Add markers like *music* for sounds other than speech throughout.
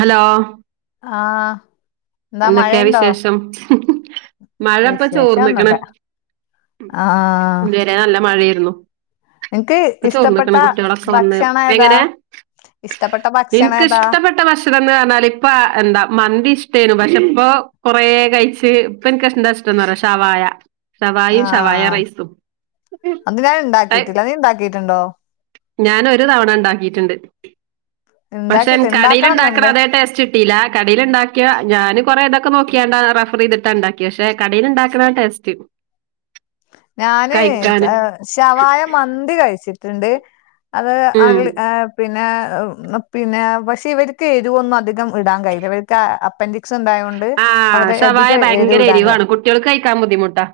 Hello ആഹ് എന്താ എന്തൊക്കെ മഴയുണ്ടോ വിശേഷം മഴപ്പൊ ചോർന്ന്ക്ക്ണ് വിശേഷൊന്നുല്ല ആഹ് ഇത് വരെ നല്ല മഴേയിര്ന്നു നിനക്ക് ഇപ്പം ഇഷ്ടപ്പെട്ട ചോർന്ന്ക്ക്ണ് കുട്ട്യാളൊക്കെ വന്ന് ഭക്ഷണം ഏതാ എങ്ങനെ ഇഷ്ടപ്പെട്ട ഭക്ഷണം ഏതാ ഇന്ക്കിഷ്ടപ്പെട്ട ഭക്ഷണം എന്ന് പറഞ്ഞാൽ ഇപ്പം എന്താ മന്തി ഇഷ് ട്ടേനു പക്ഷെ ഇപ്പൊ കൊറേ കഴിച്ച് ഇപ്പം എനിക്കെന്താഷ്ടാന്നറിയോ ഷവായ ഷവായിം ഷവായ ആഹ് റൈസും അത് ഞാൻ ഇണ്ടാക്കിട്ടില്ല നീ ഇണ്ടാക്കിട്ടുണ്ടോ ഞാനൊരു തവണണ്ടാക്കിട്ട്ണ്ട് പക്ഷെ ഇണ്ടാക്കിട്ട് കടേൽണ്ടാക്ക്ണ ഇണ്ടാക്കണംന്നുണ്ട് അതേ ടേസ്റ്റ് കിട്ടീല്ല കടേൽ ഉണ്ടാ ക്കിയ ഞാന് കൊറേ ഇതൊക്കെ നോക്കിയാണ്ടാ റഫർ ചെയ്തിട്ടാ ഇണ്ടാക്കിയേ പക്ഷെ കടേൽണ്ടാക്ക്ണ ടേസ്റ്റ് ഞാന് കഴിക്കാന് ഏഹ് ശവായ മന്തി കഴിച്ചിട്ട്ണ്ട് അത് ഉം *unintelligible* ഏഹ് പിന്നെ എഹ് പിന്നെ പക്ഷെ ഇവര്ക്ക് എരുവൊന്നും അധികം വിടാൻ കഴില്ല ഇവർക്ക് അപ്പെൻ്റിക്സ് ഉണ്ടായോ ആഹ് ശവായ ഭയങ്കര എരിവാണ് കുട്ടികൾക്ക് കഴിക്കാൻ ബുദ്ധിമുട്ടാ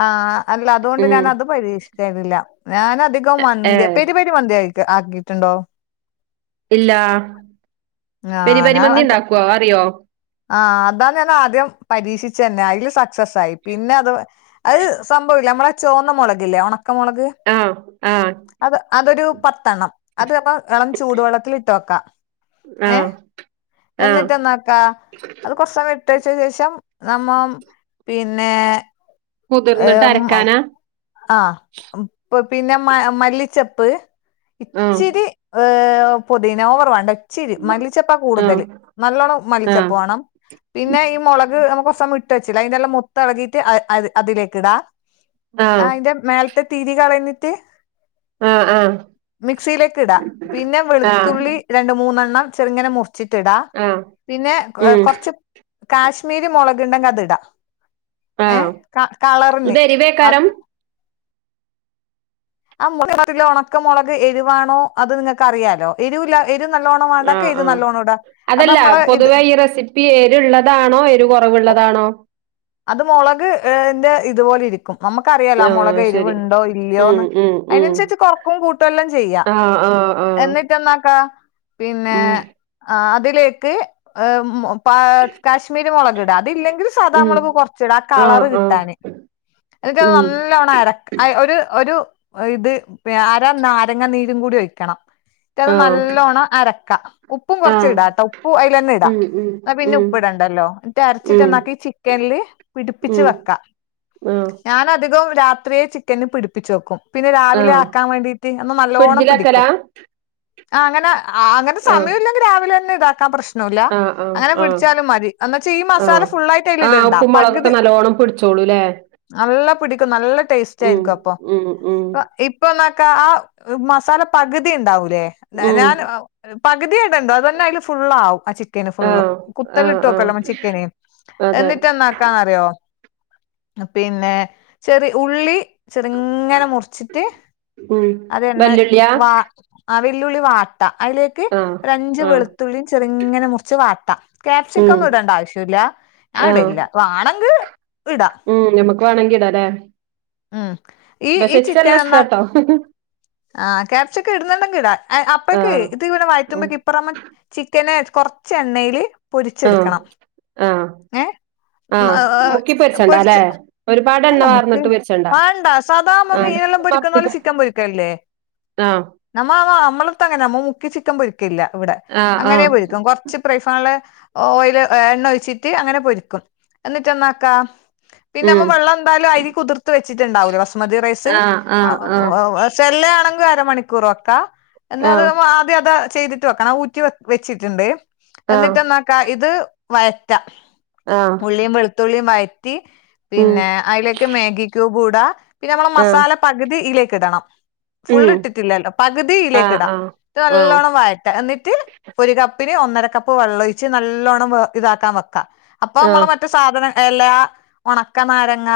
ആഹ് അല്ല അതുകൊണ്ട് ഉം ഞാന് അത് പരീക്ഷിക്കൽല്ല ഞാന് അധികം മന്ത്യാ ഏഹ് പെരിപെ രി മന്തി ആക്കിട്ട്ണ്ടോ ഇല്ല ആഹ് ഞാൻ പെരിപെരിമന്തി അൻക്ക് ഇണ്ടാക്കോ അറിയോ ആഹ് അതാ ഞാൻ ആദ്യം പരീക്ഷിച്ചെന്നെ അയിൽ സക്സസായി പിന്നെ അത് അത് സംഭവില്ലേ നമ്മളെ ചോന്ന മൊളകില്ലേ ഒണക്കമൊളക് ആഹ് ആഹ് അത് അതൊരു പത്തെണ്ണം അത് അപ്പം എളം ചൂടുവെള്ളത്തിൽ ഇട്ട് വെക്കാ ആഹ് ഏഹ് ആഹ് എന്നിട്ട് എന്നാക്കാ അത് കെറച്ച് അ ഇട്ടെച്ചശേഷം നമ്മ പിന്നെ കുതിർന്നിട്ട് ഏഹ് അരക്കാനാ ആഹ് പിന്നെ മ മല്ലിച്ചെപ്പ് ആഹ് ഇച്ചിരി ഏഹ് പൊതീന ഓവർ വേണ്ട ഇച്ചിരി മല്ലിച്ചെപ്പാ ആഹ് കൂടുതല് നല്ലോണം ആഹ് മല്ലിച്ചെപ്പ് വാണം പിന്നെ ഈ മുളക് നമുക്ക്കൊർചൊന്നിട്ട് വെച്ചില്ലേ ആയ്ൻ്റെല്ലാ മൊത്തളകീട്ട് അഹ് അത് അതിലേക്ക് ഇടാം ആ ആഹ് അതിന്റെ മേലത്തെ തിരി കളഞ്ഞിട്ട് ആഹ് ആഹ് മിക്സിയിലേക്ക് ഇടാ പിന്നെ ആഹ് വെളുത്തുള്ളി രണ്ട് മൂന്നണ്ണം ചെറ്ങ്ങനെ മുറ്ച്ചിട്ട്ടാം ആഹ് പിന്നെ ഏഹ് ഉം കൊറ്ച്ച് കാശ്മീരി മൊളക്‌ണ്ടെങ്കി അത് ഇടാ ഓഹ് ഏഹ് ക കളറിന് അ ഇതെരിവേക്കാരം ആ മുട്ട ഉണക്കമ മുളക് എരുവാണോ അത്ങ്ങക്ക് അറിയാലോ എരിവൂല്ല എരി നല്ലോണം വാണ്ടോർക്ക് ആഹ് എരി ആഹ് നല്ലോണം ഇടാ അത് നമ്മള് ഇത് ഇപ്പീ ഏരുള്ളതാണോ ഏരു കൊറവ്ള്ളതാണോ അത് മുളക് ന്റെ ഇതുപോലെ ഇരിക്കും ക്കും നമ്മക്കറിയാലോ ആ മുളക് ആഹ് ശരി എരിവുണ്ടോ ഉം ഇല്ലോന്ന് ഉം ഉം അയ്നന്സരിച്ച് കൊറക്കും കൂട്ടും എല്ലാം ചെയ്യാ ആഹ് ആഹ് ആഹ് പ്പം എന്നാക്ക പിന്നെ ഉം ആ അതിലേക്ക് ഉം പാ കാശ്മീരി മൊളകിടാ അതില്ലെങ്കിൽ ഉം സാദാമുളക് ച്ച്ടാ ആ ആഹ് കളറ് ആഹ് കിട്ടാന് ഇന്നട്ടത് ഉം നല്ലോണം അരക്ക ഒരു ഒരു ഇത് ഏഹ് അര നാരങ്ങ നീരും കൂടി ഒയ്ക്കണം. മറ്റത് ആഹ് നല്ലോണ്ണം അരക്ക ഉപ്പും കൊറച്ച് ആഹ് ഇടാട്ടോ ഉപ്പും അയ്ലെന്നേ ഇടാ. ഉം ഉം ന്നാ പിന്നെ ഉം ഉപ്പിടണ്ടല്ലോ എന്നിട്ട് അരച്ചിട്ട് ഉം എന്നാക്കി ചിക്കൻല്. ടിപ്പിച്ച് ഉം വെക്ക ആഹ് ഞാൻ അധികം രാത്രിയെ ചിക്കന് പിടിപ്പിച്ചു വെക്കും. പിന്നെ രാവിലെ ആഹ് ആക്കാൻ വേണ്ടീട്ട് അന്ന് നല്ലോണ്ണം പിടിക്കും ഫ്രിഡ്ജിലെക്കലാ ആഹ് അങ്ങനെ ആഹ് അങ്ങനെ ആഹ് സമയ ഇല്ലെങ്കിൽ രാവിലെ തന്നെ ഇതാക്കാ പ്രശ് ന്നുല്ല ആഹ് ആഹ് അങ്ങനെ ആഹ് പിടിച്ചാലും മതി ന്നു വെച്ചാ ഈ മസാല ഫുള്ളായിട്ട് അയിൽ ഇട്ണ്ടാ. മുളകൊക്കെ നല്ലോണം പിടിച്ചോളൂലേ. നല്ല പിടിക്കും നല്ല ടേസ്റ്റ് ആയിരിക്കും അപ്പൊ ഉം ഉം അപ്പൊ ഈ ഇപ്പൊന്നോക്ക ആഹ് മസാല പകുതി ഇണ്ടാവൂലേ ഉം ഞാൻ പകുതിയിടുണ്ടോ അത് തന്നെ അതില് ഫുള്ളാവും ആ ചിക്കന് ഫുള്ളും ആഹ് കുക്കർല് ആഹ് ഇട്ട് ആഹ് വെക്കല്ലോ നമ്മ ചിക്കന് അതെ റ്റന്നാക്കാൻ അറിയോ. പിന്നെ ചെറി ഉള്ളി ചെറിങ്ങനെ മുറിച്ചിട്ട് ഉം അത് എണ്ണ വല്യുള്ളിയാ വാ ആഹ്. വെല്ലുളി വാട്ട അയിലേക്ക് ആഹ് ഒര് അഞ്ച് ആഹ് വെളുത്തുള്ളിയും ചെറിങ്ങനെ മുറിച്ച് വാട്ടാ ഉം ക്യാപ്സിക്കന്നും ഇടേണ്ട ആവശ്യല്ല ഞൻ ആഹ് ഇടല്ല്ല വാണെങ്കി ഇട. ഉം നമക്ക് വേണെങ്കി ഇടലേ. ഉം ഈ ഈ ചിക്കൻ എന്നാ ഇഷ്ടാട്ടോ ആഹ് ക്യാപ്സിക്കം ഇടുന്നുണ്ടെങ്കിൽ ഇടാ അപ്പയ്ക്ക്‌ ആഹ് ഇത് ഇവടെ ഉം വയറ്റുബക്ക് ഇപ്പുറം ചിക്കന് കുറച്ച് എണ്ണയില് ആഹ് പൊരിച്ചെടുക്കണം ആഹ് ഏ ആഹ് ഹ് മുക്കി ഹ് പൊരിച്ചണ്ട അല്ലെ പൊരിച്ച് ഒരുപാട് എണ്ണ അല്ല മുക്കി വാർന്നിട്ട് പൊരിച്ചണ്ട വാണ്ടാ സാദാ മ്മ ആഹ് മീനെല്ലാം പൊരിക്കുന്നോലെ ചിക്കൻ പൊരിക്കല് ല്ലേ ആഹ് നമ്മ നമ്മളടുത്ത് അങ്ങനെ നമ്മ നമ്മള്ടെ അടുത്ത് അങ്ങനെയാ മുക്കി ചിക്കൻ പൊരിക്കില്ല ഇവിടെ ആഹ് ആഹ് അങ്ങനെ ആഹ് പൊരിക്കും കൊ ച്ച് ഫ്രൈപാനില് ഓയില് എണ്ണ ഒഴിച്ചിട്ട് അങ്ങനെ പൊരിക്കും. അന്നിട്ട് എന്നാക്കാ പിന്നെ നമ്മൾ ഉം വെള്ളം എന്തായാലും അരി കുതിർത്ത് വെച്ചിട്ടുണ്ടാവൂലേ ബസ്മതി റൈസ് ആഹ് ആഹ് ആഹ് സെല്ല ആണെങ്കിൽ അരമണിക്കൂർ വെക്കാ എന്ന അത് ആഹ് ആദ്യം അത് ചെയ്തി ഊറ്റി വെക്കണം ഊറ്റി വെച്ചിട്ടുണ്ട് ആഹ് എന്നിട്ടന്നക്കാ ഇത് വയറ്റാ ആഹ് ള്ളിയും വെളുത്തള്ളിയും വയറ്റി ഉം പിന്നെ അയിലേക്ക് മാഗി ക്യൂബുടാ പിന്നെ നമ്മളെ ആഹ് മസാല പകുതി ഇലേക്ക് ഇടണം ഫുള്ള് ഉം ഇട്ടിട്ടില്ലല്ലോ പകുതി ഇയിലേക്ക് ആഹ് ഇടാ ആഹ് ന്നട്ട് ആഹ് നല്ലോണ്ണം വയ എന്നിട്ട് ഒരു കപ്പിന് ഒന്നര കപ്പ് വെള്ളൊഴിച്ച് നല്ലോണ്ണം ഇതാക്കാൻ വെക്കാ. അപ്പൊ ആഹ് നമ്മള് മറ്റു സാധന എല്ലാ ഒണക്കനാരങ്ങ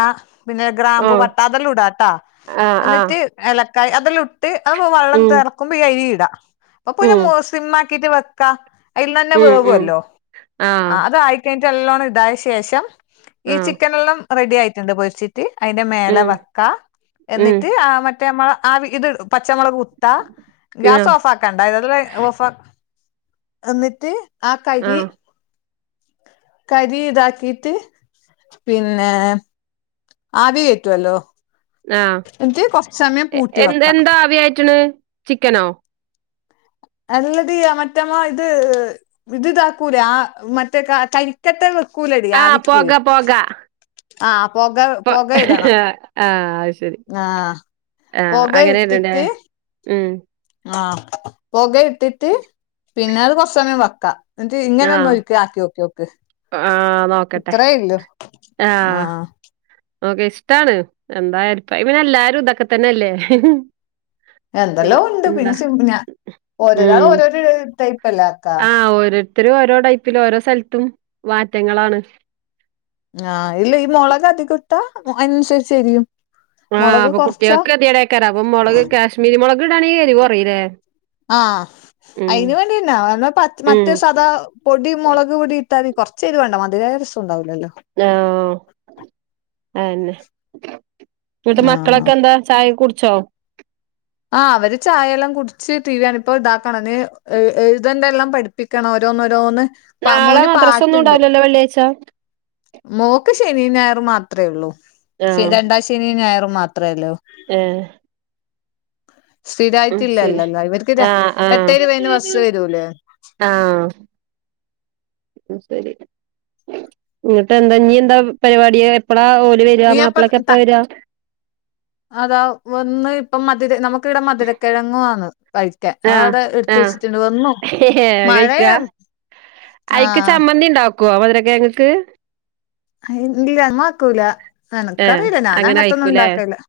പിന്നെ ഗ്രാമ്പൂ ആഹ് പട്ട അതെല്ലു ഇടാട്ടാ ആഹ് ആഹ് എന്നിട്ട് ഏലക്കായ അതെല്ലു ട്ട് അത് വെള്ളം ഉം തിറക്കുമ്പോ ഈ അരി ഇടാ അപ്പൊന്നെ ഉം മോ സിമാക്കിട്ട് വെക്കാ അയിൽന്നഞ്ഞെ ഉം ഉം വേവുല്ലോ ആഹ് അത് ആയി കഴിഞ്ഞിട്ട് നല്ലോണം ഇതായ ശേഷം ഈ ആഹ് ചിക്കനെല്ലാം റെഡി ആയിട്ടുണ്ട് പൊരിച് ട്ട് അതിന്റെ മേലെ ഉം വെക്കാ ഉം എന്നിട്ട് ആഹ് മറ്റേ മ്മളെ ആഹ് ഇത് പച്ചമുളക് ത്ത ഗ്യാസ് ആഹ് ഓഫ് ആക്കണ്ട ഇതെല്ലാം ഓഫ എന്നിട്ട് ആഹ് കരി. കരി ഇതാക്കിട്ട് പിന്നെ ആവി കേറ്റുവല്ലോ. ആഹ് പൂട്ടി എ വെക്കാം എന്താ അവിയയിറ്റ്ണ് ചിക്കനോ. അല്ലടി ആഹ് മറ്റമ്മ ഇത് ഇത് താക്കൂലെ ആഹ് മറ്റേ കരിക്കട്ട വെക്കൂലടി ആഹ് ആവിക്ക് പോക പോക ആഹ് പൊക പൊക ഇടണം. ആഹ് അത് ശരി ആ ആഹ് പൊക അങ്ങനെണ്ലേ ഇട്ടിട്ട് ഉം. ആഹ് പൊക ഇട്ടിട്ട് പിന്നെ അത് കൊറച്ച് സമയം വെക്കാ. ന്ന്ട്ട് ഇങ്ങനെ ഒന്നാെര്ക്കെ ആക്ക്യോക്ക്യോക്ക് അഹ് ആഹ് നോക്കട്ടെ ആഹ് ഓക്കെ ഇഷ്ടാണ് എന്താ അരിപായ് എല്ലാരും ഇതൊക്കെ തന്നെല്ലേ എന്തെല്ലോ ഉണ്ട് പിന്നെ സിമ്പ് ഞാൻഓരോ രാൾ ഓരോ ടൈപ്പ്ല്ലാം ആക്കാ ആഹ ഓരോത്തരും ഓരോ ടൈപ്പിലും ഓരോ സ്ഥലത്തും മാറ്റങ്ങളാണ് ആഹ് ഇല് ഈ മുളക് അധികട്ടാ അതിനനുസരിച്ച് എരിയും. ആഹ് മുളക് അപ്പൊ കൊറച്ചാ കുട്ടികൾക്കെ കെതിയേടെക്കാരം അപ്പൊ മുളക് കാശ്മീരി മുളക് ഇടാണെ എരിവ് കൊറിലേ ആഹ് അയ്ന് വേണ്ടിന്നാ *unintelligible* ഉം മറ്റേ സദാ പൊടി മൊളക് പൊടി ഇട്ടാതി കാെർച്ചെരിവാണ്ടേ മധ്‌രായാ രസൂണ്ടാവുലല്ലോ ആഹ് അതെന്നെ ഇങ്ങട്ട് ആഹ് മക്കളൊക്കെ എന്താ ചായ കുടിച്ചോ? ആഹ് അവര് ചായയെല്ലാം കുട്ച്ച് ടീവ്യാണ ഇപ്പോ ഇതാക്കണം ഞ്ഞ് എ എഴ്തെണ്ടെല്ലാം പഠ് ട്‌പ്പിക്കണം ഓരോന്ന് ഓരോന്ന് പ മോന് പ്പാട്ട്ണ്ട് ത്ത വെ‌ള്ള്യായ്ച്ചാ മോക്ക് ശനി, ഞായർ മാത്രമേ ഉള്ളൂ! ശെ രണ്ടാം ശനി, ഞായർ മാത്രേള്ളൂ. ഏഹേ വിൾച്ചീനി സ്ഥിരായിട്ടില്ലല്ലല്ലോ ഇവർക്ക് ആ എട്ടേ ആഹ രൂപേന് ബസ്സ് വരൂലേ ആ ഉം സെരി ഇങ്ങട്ട് എന്താ ഇഞ്ഞി എന്താ പരിപാടിയേ എപ്പഴാ ഓല് വരാ നീ അപ്പ മാപ്പിളൊക്കെ താ എപ്പളാ വരാ അതാ വന്ന് ഇപ്പം മതിര് നമുക്ക് മ്മക്ക്ടെ മധുരക്കിഴങ്ങു ആന്ന് കഴിക്കാൻ അടെ എടുത്ത് വെച്ചിട്ടുണ്ട് വന്നോ ഏഹ് അത് കഴ്ക്കാ ആഹ് ഗോവ വരകാ ങ്ങക്ക് ഇല്യയ ഇമ്മാക്കൂല ഏഹ് എനക്കറിയൂല ഞാൻ അങ്ങനെ അങ്ങത്തൊന്നും കഴിക്കൂലേ ഉണ്ടാക്കൂലാ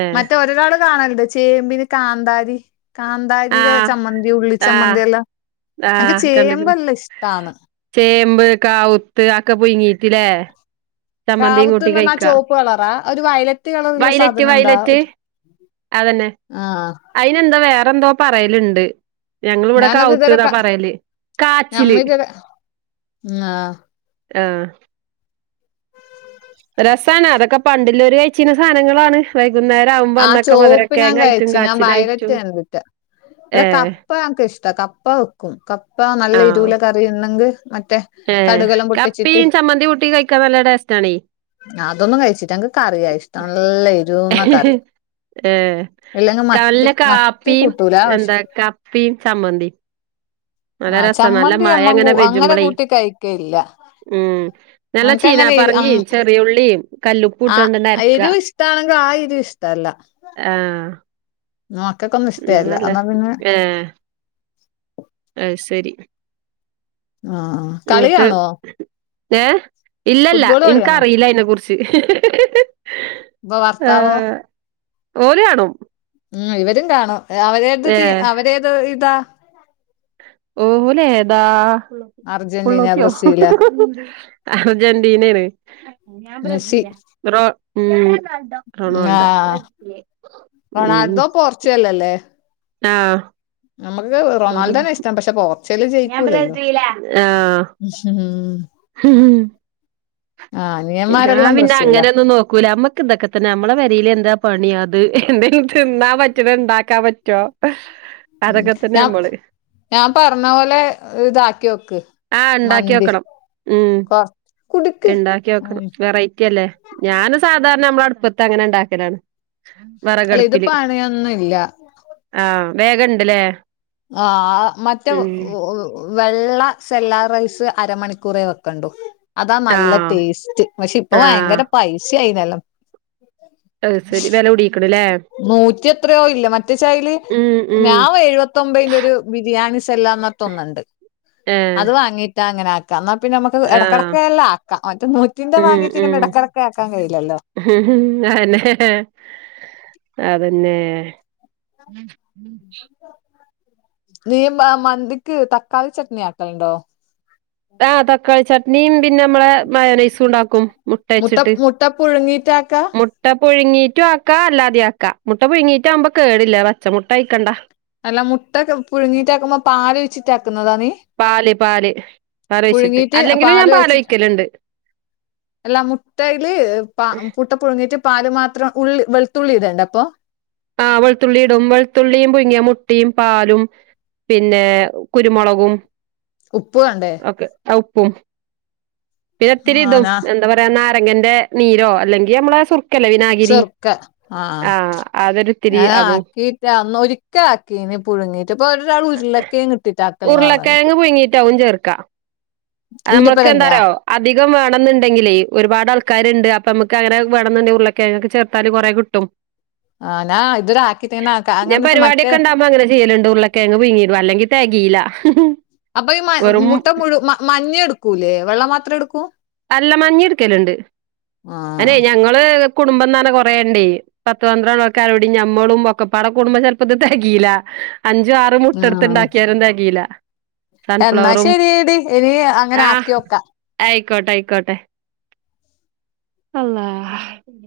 ഏഹ് മറ്റേ ഒര്തവ്ടെ കാണല്ണ്ടാേ ചേമ്പ്ന് കാന്താരി കാന്താരിടെ ആഹ് ചമ്മന്തി ഉള്ളി ആഹ് ചമ്മന്തിയെല്ലാം അൻക്ക് ആഹ് ചേമ്പ് കണ്ട്ക്ക്ണ് നല്ല ഇഷ്ട്ടാന്ന് ചേമ്പ് കാവുത്ത് അക്കെ പുയ്ങ്ങീറ്റ് ലേ കാവുത്ത്ന്നാർഞ്ഞാ ആ ചാേപ്പ് കളറാ ഒര് വയലറ്റ് കളറ്ള്ള സാധനെന്താ ഒരു അതന്നേ ആഹ് അയ്നെന്താ വേറെന്തോ പറയല്ണ്ട് ഞങ്ങള്വ്ടെ ഞാനത് ഇതുവരെ കാവുത്ത്ന്നാ ക പറയല് കാച്ചില് നമ്മ ഇതുവരെ ആഹ് ആഹ് രസാണ് അതൊക്കെ പണ്ട്ല്ലോര് കഴിച്ചീന്നെ സാനങ്ങളാണ് വൈകുന്നേരം ആവുമ്പോ ആ അന്നൊക്കെ ചോപ്പ് ഞാൻ മധുരകേങ്ങായിറ്റും കഴിച്ച് ഞാൻ വയലറ്റ് കാച്ചിലായിറ്റും കണ്ടിട്ട് ഇവിടെ കപ്പ എനിഇഷ്ട കപ്പ വെക്കും. കപ്പ നല്ല ആഹ് എരൂള കറിയിണ്ടെങ്കിൽ മറ്റേ ഏഹ് കടുകെല്ലാം പൊട്ടിച്ചിട്ട് കപ്പിം ചമ്മന്തിം കുട്ടി കഴിക്കാൻ നല്ല ടേസ്റ്റാണെ അതൊന്ന് കഴിച്ചിട്ട എക്ക് കറിയാ ഇഷ്ട്ടം നല്ല എരൂന്നകറി ഏ നല്ല മത്തി കാപ്പിം കൂട്ടൂല പക്ഷെ എന്താ കപ്പിം ചമ്മന്തിം നല്ലെ ആഹ് രസ, നല്ല ചമ്മന്തി മഴ അമ്മ എങ്ങനെ കൂ- അങ്ങനെ പെജുമ്പളേ കൂട്ടി കഴിക്കലില്ല ഉം നല്ല ഞങ്ങക്ക് ചീനാ അങ്ങനെ എരു പർങ്ങിം ചെറിയുള്ളിം കല്ലുപ്പ്ട്ടാണ്ടര് എരു ഇഷ്ട്ടാണെങ്കി ആ എരു ഇഷ്ട്ട അല്ല ആഹ നോക്കൊക്കെന്നും ഇഷ്ടയെല്ല എന്നാ പിന്നെ ഏഹ് അയ്സെരി ആഹാ ങ്ങട്ട് ഏഹ് ഇല്ലല്ലാ ഫുട്ബോൾ കളിയാണോ ഇൻക്കറീല്ല അയ്‌നെ കുറ് ച്ച് ഇപ്പൊ ഭർത്താവോ ആഹ് ഓല് കാണും ഉം ഇവരും കാണും അവരത് ഏ തീ അവരേത് ഇതാ ഓല് ഏതാ? അർജന്റീന പുള്ളോത്തി ബ്രസീല് അർജന്റീനേണ് ഞാൻ മെസ്സി ബ്റസീൽ. റെണാ മ് ആ റൊണാൾഡോ മെസ്സി മ് റൊണാൾഡോ പോർച്ചുഗൽ അല്ലേ ആഹ്. നമുക്ക് ഓല് റൊണാൾഡോനെ ഇഷ്ടം പക്ഷെ പോർച്ചുകല് ജയിക്കൂല്ലല്ലോ. ഇശ്വരാ ഹ് ഹ്. ഞാൻ അനിയന്മാരെല്ലാം പിന്നെ ബ്രസീലാ അങ്ങനൊന്നും നോക്കൂല ഞമ്മ ഇതക്കത്തന്നെ നമ്മളെ പെരീൽ എന്താ പണി അത് എന്തെങ്കിലും തിന്നാൻ പറ്റ്ണ ഇണ്ടാക്കാൻ പറ്റോ. അതൊക്കെ തന്നെ ഞാം നമ്മള് ഞാം പറഞ്ഞ പോലെ ഇതാക്കി ഓക്ക്. ആഹ് ഇണ്ടാക്കിഓക്കണം ഉം കുടുക്ക് ഇണ്ടാക്കിഓക്കണം ഉം വെറൈറ്റി അല്ലേ. ഞാന് സാധാരണ നമ്മള അടുപ്പത്ത് അങ്ങനെണ്ടാക്കലാണ്. അല്ല ഇത് വെറകടുപ്പില് പണിയൊന്നും ഇല്ല ആഹ് വേഗണ്ട്ല്ലേ. ആഹ് മറ്റേ ഒ ഉം ഓ വെള്ള സെല്ലാറൈസ് അരമണിക്കൂറെ വെക്കണ്ടു. അതാ നല്ല ആഹ് ടേസ്റ്റ് പക്ഷെ ഇപ്പൊ ആഹ് ഭയങ്കര പൈസ ആയിനല്ലാം. അത് ശരി വെല കൂടിക്ക്ണ്ല്ലേ നൂറ്റി എത്രയോ ഇല്ല മറ്റേ ചായല് ഉം ഉം ഞാൻ എഴുപത്തി ത്തൊമ്പതിന്റ ഒരു ബിരിയാണി സെല്ലാംന്നത്തൊന്നുണ്ട് ഏഹ് അത് വാങ്ങീട്ടാ അങ്ങനെ. എന്നാ പിന്നെ നമുക്ക് ആഹ് ഇടക്കിടക്കെല്ല ആക്കാം മറ്റ മറ്റിന്റെ വാങ്ങീട്ട് ഇങ്ങനെ ഇടക്കിടക്ക് ആക്കാൻ കഴയില്ലല്ലോ. ഉ ഹും അന്നെ അതന്നെ. നീ മ മന്തിക്ക് തക്കാളി ചട്നി ആക്കലുണ്ടോ? ആഹ് തക്കാളി ചട്ട് നീയും പിന്നെ മ്മളെ മയോനൈസും ഉണ്ടാക്കും മുട്ട മുട്ടവച്ചിട്ട് മുട്ട പുഴുങ്ങിട്ടാക്കാ മു മുട്ട പുഴുങ്ങീട്ടും ആക്ക അല്ലാതെ ആക്ക മുട്ട പുഴുങ്ങീട്ടാവുമ്പോ കേടില്ല പച്ച മുട്ട അയിക്കണ്ട. അല്ല മുട്ടക്കെ പുഴുങ്ങിട്ടാക്കുമ്പോ പാൽഒഴിച്ചിട്ട ആക്കുന്നതാ നീ പാല്, പാല്, പാല് വെച്ചിട്ട് അല്ലെങ്കിലും ഞാൻ പാല് ഒഴിക്കലുണ്ട്. അല്ലാ മുട്ടയില് പാ മുട്ട പുഴുങ്ങിയിട്ട് പാല് മാത്രം ഉള്ളി വെളുത്തുള്ളി ഇടണ്ടെ അപ്പൊ. ആഹ് വെളുത്തുള്ളി ഇടും വെളുത്തുള്ളിയും പുങ്ങിയ മുട്ടിയും പാലും. പിന്നെ കുരുമുളകും. ഉപ്പ് വാണ്ടേ? ആ ഉപ്പും പിന്നെ തിരി ആഹ് തും നാ എന്ത പറ ദേ നാരങ്ങന്റെ നീരോ അല്ലെങ്കിൽ നമ്മളെ സുർക്കല്ലെ വിനാഗിരി ചെറുക്ക ആഹ്. അതെരു ത്തി ഞ ആക്കിട്ട് അന്ന് ഒരിക്ക ആക്കീന് പുഴുങ്ങീട്ട് ഇപ്പൊ ഒരാൾ ഉരുലൊക്കെയും കിട്ടിയിട്ട് ആക്കലാന്ന് *unintelligible* പുയ്ങ്ങീട്ടാകും ചേർക്ക നമ്മൾക്ക് ഈന്റെപ്പരം തന്നെയാ എന്താറോ. അധികം വേണന്നുണ്ടെങ്കിലേ ഒരുപാട് ആൾക്കാര്ണ്ട് അപ്പൊ നമുക്ക് അങ്ങനെ വേണെന്നുണ്ടെങ്കിലേക്കെ ഉരുളകിഴങ്ങ് ചേർത്താല് കെറേകിട്ടും. ആഹ് ഞാ ഇതുരെ ആക്കിട്ടന്നെ ആക്ക അങ്ങനന്താച്ച മറ്റേ കറീലുണ്ട് ഉര്ളക്കിഴങ്ങ് പിയ്ങ്ങിടും അല്ലെങ്കി തെകീല്ല. അപ്പൊ ഈ മ മുട്ട പുഴു മ മഞ്ഞ എടുക്കൂല്ലേ വെള്ള മാത്രേ എടുക്കൂ. അല്ല മഞ്ഞ ഇട്ക്കലുണ്ട് അതേ ആഹ് ഞങ്ങള് കുടുംബം ന്നറിഞ കെറേണ്ട്. പത്ത് പന്ത്രോളം ഒക്കെ ആരോടിം ഞമ്മളും ഒക്കപ്പാടെ കൂടുമ്പോ ചെല്പ്പ്പത് തെകീല്ല അഞ്ചു, ആ ആഹ് മുട്ടടുത്ത്ണ്ടാക്കിയാലും തെകീല. എന്നാ സൺഫ്ലവറും ശരിയടി ഇനി അങ്ങനെ ആഹ് ആക്കി വോക്കാം. ആയിക്കോട്ടെ ആയിക്കോട്ടെ അള്ളാഹ്.